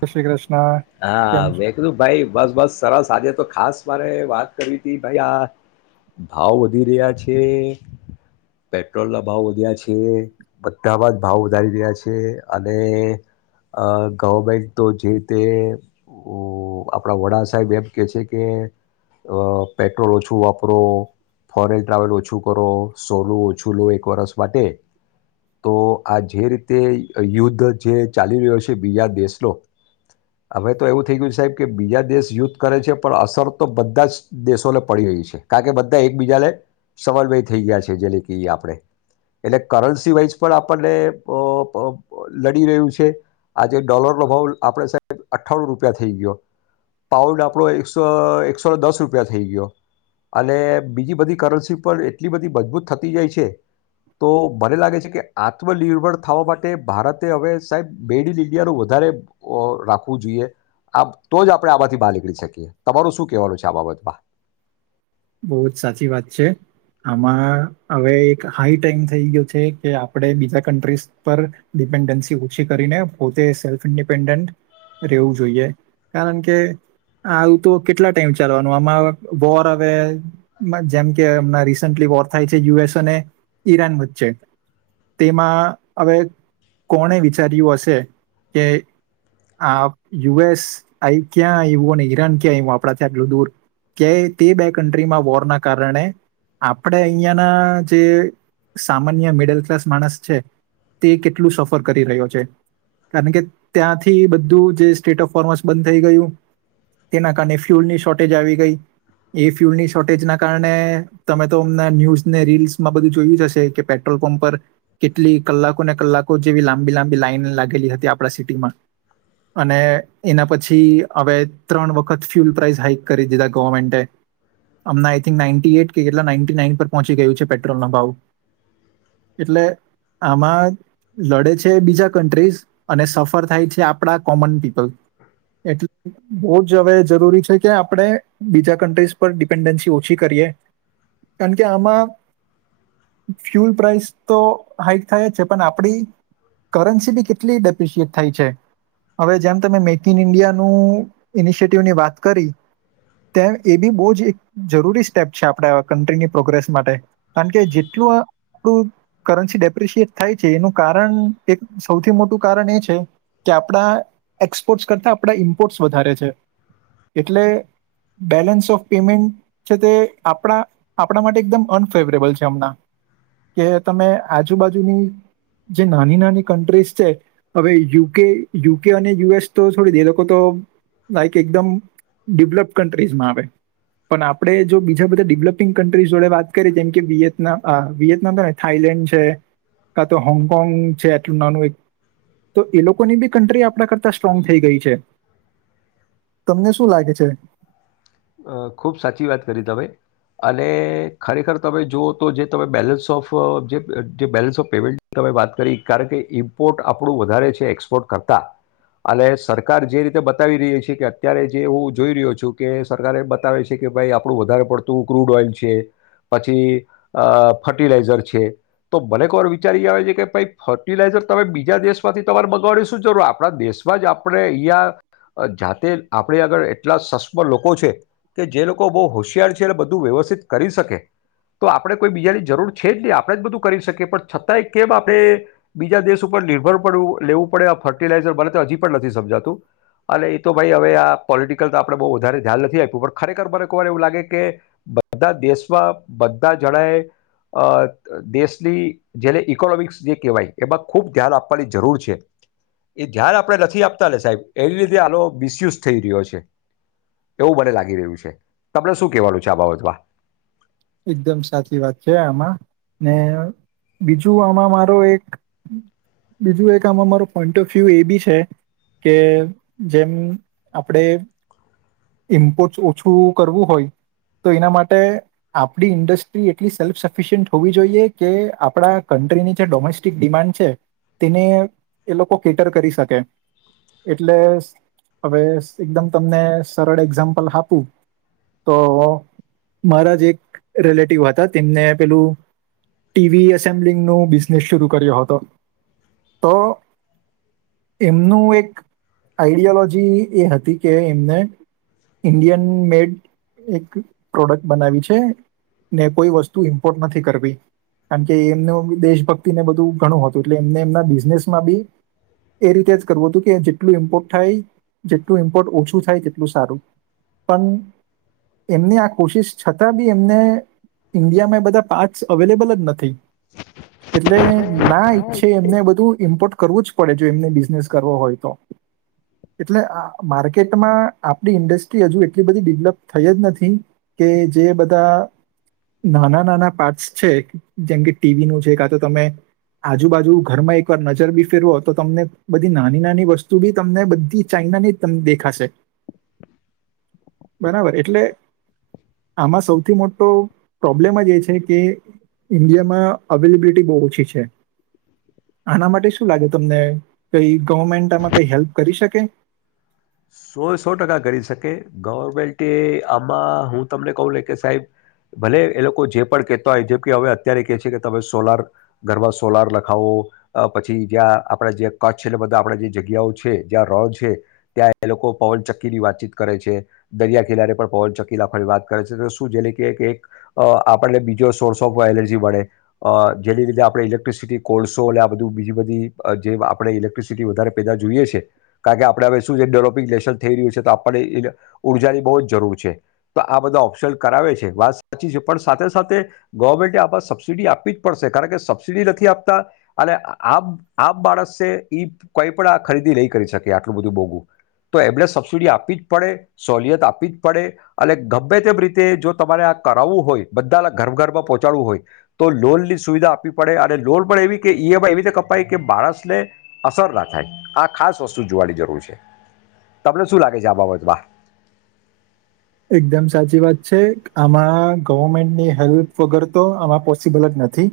જય શ્રી કૃષ્ણ કેમ હા છો? વેકલું ભાઈ બસ બસ સરસ સાજે તો ખાસ. મારે વાત કરવી હતી ભાઈ આ ભાવ વધી રહ્યા છે પેટ્રોલ ના ભાવ વધ્યા છે બધામાં જ ભાવ વધારી રહ્યા છે અને અ. ગવર્મેન્ટ તો જે રીતે આપણા વડા સાહેબ એમ કહે છે કે પેટ્રોલ ઓછું વાપરો ફોરેન ટ્રાવેલ ઓછું કરો સોનુંું ઓછું લો એક વરષ માટે તો આ જે રીતે યુદ્ધ જે ચાલી રહ્યો છે. બીજા દેશ હવે તો એવું થઈ ગયું સાહેબ કે બીજા દેશ યુદ્ધ કરે છે પણ અસર તો બધા જ દેશોને પડી રહી છે કારણ કે બધા એકબીજાને સલવય થઈ ગયા છે જેને કે આપણે એટલે કરન્સી વાઈઝ પણ આપણને લડી રહ્યું છે. આજે ડોલરનો ભાવ આપણે સાહેબ અઠ્ઠાણું રૂપિયા થઈ ગયો પાઉડ આપણો એકસો એકસો દસ રૂપિયા થઈ ગયો અને બીજી બધી કરન્સી પર એટલી બધી મજબૂત થતી જાય છે તો મને લાગે છે કે આત્મનિર્ભર થવા માટે ભારતે હવે સાહેબ બેડી લી. વધારે રાખવું જોઈએ તો જ આપણે આમાંથી બહાર નીકળી શકીએ તમાર શું કેહેવાનું છે આ બાબતમાં. બહુ જ સાચી વાત છે આમાં હવે એક હાઈ ટાઈમ થઈ ગયો છે કે આપણે બીજા કન્ટ્રીઝ પર ડિપેન્ડન્સી ઓછી કરીને પોતે સેલ્ફ ઇન્ડિપેન્ડન્ટ રહેવું જોઈએ કારણ કે આવું તો કેટલા ટાઈમ ચાલવાનો આમાં વોર હવે. જેમ કે એમના રિસેન્ટલી વોર થાય છે યુએસ અને ઈરાન વચ્ચે તેમાં હવે કોણે વિચાર્યું હશે કે આ યુએસ આ ક્યાં આવ્યું અને ઈરાન ક્યાં આવ આપણા આટલું દૂર કે તે. કન્ટ્રીમાં વોરના કારણે આપણે અહીંયાના જે સામાન્ય મિડલ ક્લાસ માણસ છે તે કેટલું સફર કરી રહ્યો છે કારણ કે ત્યાંથી બધું જે સ્ટેટ ઓફ ફોર્મસ બંધ થઈ ગયું તેના કારણે ફ્યુલની શોર્ટેજ આવી ગઈ. એ ફ્યુલની શોર્ટેજના કારણે તમે તો અમના ન્યૂઝને રીલ્સમાં બધું જોયું જ હશે કે પેટ્રોલ પંપ પર કેટલી કલાકોને કલાકો જેવી લાંબી લાંબી લાઈન લાગેલી હતી આપણા સિટીમાં અને એના પછી હવે ત્રણ વખત ફ્યુલ પ્રઇસ હાાઈક કરી દીધા ગવર્મેન્ટે. અમના આઈ થંક નાન્ટી એટ કે કેટલા નાઈન્ટી નાઈન પર પહોંચી ગયું છે પેટ્રોલ ના ભાવ એટલે આમાં લડે છે બીજા કન્ટ્રીઝ અને સફર થાય છે આપડા કોમન પીપલ એટલે બહ જ હવે જરૂરી છે કે આપણે બીજા કન્ટ્રીઝ. ઉપ ડિપેન્ડન્સી ઓછી કરીએ કારણ કે આમાં ફ્યુલ પ્રઇસ તો હાઈક થાય જ છે પણ આપણી કરન્સી બી કેટલી ડેપ્રિશિયટ થાય છે હવે જેમ તમે મેક ઇન ઇન્ડિયાનું ઇનિશિયટિવની વાત કરી તેમ એ બી બહુ જ. જરૂરી સ્ટેપ છે આપણા કન્ટ્રીની પ્રોગ્રેસ માટે કારણ કે જેટલું આપણું કરન્સી ડેપ્રિશિએટ થાય છે એનું કારણ એક સૌથી મોટું કારણ એ છે કે આપણા એક્સપોર્ટ્સ કરતાં આપણા ઇમ્પોર્ટ્સ વધારે છે એટલે બેલેન્સ ઓફ. પેમેન્ટ છે તે આપણા આપણા માટે એકદમ અનફેવરેબલ છે હમણાં કે તમે આજુબાજુની જે નાની નાની કન્ટ્રીઝ છે હવે યુકે યુકે અને યુએસ તો થોડી દે લોકો તો લાઈક એકદમ ડેવલપડ કન્ટ્રીઝમાં આવે. પણ આપણે જો બીજા બધા ડેવલોપિંગ કન્ટ્રી જોડે વાત કરીએ જેમ કે વિયેતનામ આ વિયેતનામ ને થાઈલેન્ડ છે કા તો હોંગકોંગ છે આટલું નાનું એક તો એ લોકોની બી કન્ટ્રી આપણા કરતા સ્ટ્રોંગ થઈ ગઈ છે તમને શું લાગે છે. અ ખૂબ સાચી વાત કરી ત ભાઈ. અને ખરેખર તમે જુઓ તો જે તમે બેલેન્સ ઓફ જે બેલેન્સ ઓફ પેમેન્ટની તમે વાત કરી કારણ કે ઇમ્પોર્ટ આપણું વધારે છે એક્સપોર્ટ કરતા અને સરકાર જે રીતે બતાવી રહી છે કે અત્યારે જે હું જોઈ રહ્યો છું કે. સર એ બતાવે છે કે ભાઈ આપણું વધારે પડતું ક્રૂડ ઓઇલ છે પછી ફર્ટિલાઈઝર છે તો મને એક વાર વિચારી આવે છે કે ભ ફર્ટિલાઈઝર તમે બીજા દેશમાંથી તમારે મગાવવાની શું જરૂર આપણા દેશમાં જ આપણે અહીંયા જાતે આપણે આગ એટલા સસ્મ લોકો. છે કે જે લોકો બહુ હોશિયાર છે અને બધું વ્યવસ્થિત કરી શકે તો આપણે કોઈ બીજાની જરૂર છે જ નહી આપણે જ બધું કરી શકીએ પણ છતાંય કેમ આપણે બીજા દેશ ઉપર નિર્ભર પડું લેવું પડે ફર્ટિલાઈઝર બને તો હજી પણ નથી સમજાતું અને એ તો ભાઈ હવે આ પોલિટિકલ તો આપણે બહુ વધારે. ધ્યાન નથી આપ્યું પણ ખરેખર મને કર એવું લાગે કે બધા દેશમાં બધા જણાએ દેશની જેને ઈકોનોમિક્સ જે કહેવાય એમાં ખૂબ ધ્યાન આપવાની જરૂર છે એ ધ્યાન આપણે નથી આપતા લ સાહેબ એની લીધે આનો મિસયુઝ થઈ રહ્યો છે. એવું મને લાગી રહ્યું છે તમને શું કેહેવાનું છે આ બાબતમાં. એકદમ સાચી વાત છે આમાં ને બીજું આમાં મારો એક બીજું એક આમાં મારો પોઈન્ટ ઓફ વ્યુ એ બી છે કે જેમ આપડે ઇમ્પોર્ટ ઓછું કરવું હોય તો એના માટે. આપણી ઇન્ડસ્ટ્રી એટલી સેલ્ફ સફિશિયન્ટ હોવી જોઈએ કે આપણા કન્ટ્રીની જે ડોમેસ્ટિક ડિમાન્ડ છે તેને એ લોકો કેટર કરી શકે એટલે હવે એકદમ તમને સરળ એક્ઝામ્પલ આપું તો મારા જ એક. રિલેટિવ હતા તેમને પેલું ટીવી એસેમ્બલિંગ ન બિઝનેસ શર કર્યો હતો તો એમનું એક આઈડિયોલોજી એ હતી કે એમને ઇન્ડિયન મેડ એક પ્રોડક્ટ બનાવી છે. ને કોઈ વસ્તુ ઇમ્પોર્ટ નથી કરવી કારણ કે એમનું દેશભક્તિને બધું ઘણું હતું એટલે એમને એમના બિઝનેસમાં બી એ રીતે જ કરવું હતું કે જેટલું ઇમ્પોર્ટ થાય જેટલું ઈમ્પોર્ટ ઓછું થાય તેટલું સારું પણ એમની આ કોશિશ છતાં. બી એમને ઇન્ડિયામાં એ બધા પાર્ટસ અવેલેબલ જ નથી એટલે ના ઈચ્છે એમને બધું ઇમ્પોર્ટ કરવું જ પડે જો એમને બિઝનેસ કરવો હોય તો એટલે માર્કેટમાં આપણી ઇન્ડસ્ટ્રી હજુ એટલી બધી ડેવલપ થઈ જ નથી કે. જે બધા નાના નાના પાર્ટસ છે જેમ કે ટીવી નું છે કા તો તમે આજુબાજુ ઘરમાં એકવાર નજર બી ફેરવો તો તમને બધી નાની નાની વસ્તુ બી તમને બધી ચાાઈનાની તમ દેખાશે. બરાબર એટલે. આમાં સૌથી મોટો પ્રોબ્લેમ જ એ છે કે ઈન્ડિયામાં અવેલેબિલિટી બહુ ઓછી છે આના માટે શું લાગે તમને કઈ ગવર્મેન્ટ આમાં કઈ હેલ્પ કરી શકે. સો સો ટકા કરી શકે ગવર્મેન્ટ આમાં હું તમને કહ લે કે સાહેબ ભલે એ લોકો જે પણ કેહેતા હોય જેમ કે હવે અત્યારે કે છે કે તમે સોલાર ઘરમાં સોલાર લખાવો પછી જ્યાં આપણા જે કચ્છ છે એટલે બધા આપ જે જગ્યાઓ છે જ્યાં રો છે ત્યાં. એ લોકો પવન ચક્કી ની વાતચીત કરે છે દરિયા કિનારે પણ પવન ચક્કી લખવાની વાત કરે છે તો શું જે કે એક આપણને બીજો સોર્સ ઓફ એનર્જી મળે જેની લીધે આપણે ઇલેક્ટ્રિસિટી કોલસો અને આ બધું બીજી બધી જે આપણે ઇલેક્ટ્રિસિટી વધારે પેદા જોઈએ છે કારણ કે આપણે હવે શું છે ડેવપ. લે થઈ રહ છે તો આપને ઉર્જાની બહુ જરૂર છે તો આ બધા ઓપ્શન કરાવે છે વાત સાચી છે પણ સાથે સાથે ગવર્મેન્ટ આ સબસિડી આપવી જ પડશે કારણ કે સબસીિડી નથી આપતા અને આમ આમ માણસે કઈ પણ આ ખરીદી નહી કરી શકે આટલું બધું મોોગું. તો એમણે સબસિડી આપવી જ પડે સહલિયત આપવી જ પડે અને ગમે તેમ રીતે જો તમારે આ કરાવવું હોય બધાના ઘર ઘરમાં પહોંચાડવું હોય તો લોનની સુવિધા આપવી પડે અને લોન પણ એવી કે એમાં એવી રીતે કપાય કે માણસને અસર ના થાય આ ખાસ વસ્તુ જોવાની જરૂર છે. તમને શું લાગે છે આ બાબતમાં. એકદમ સાચી વાત છે આમાં ગવર્મેન્ટની હેલ્પ વગર તો આમાં પોસિબલ જ નથી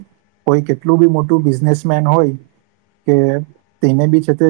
કોઈ કેટલું બી મોટું બિઝનેસમેન હોય કે તેને બી.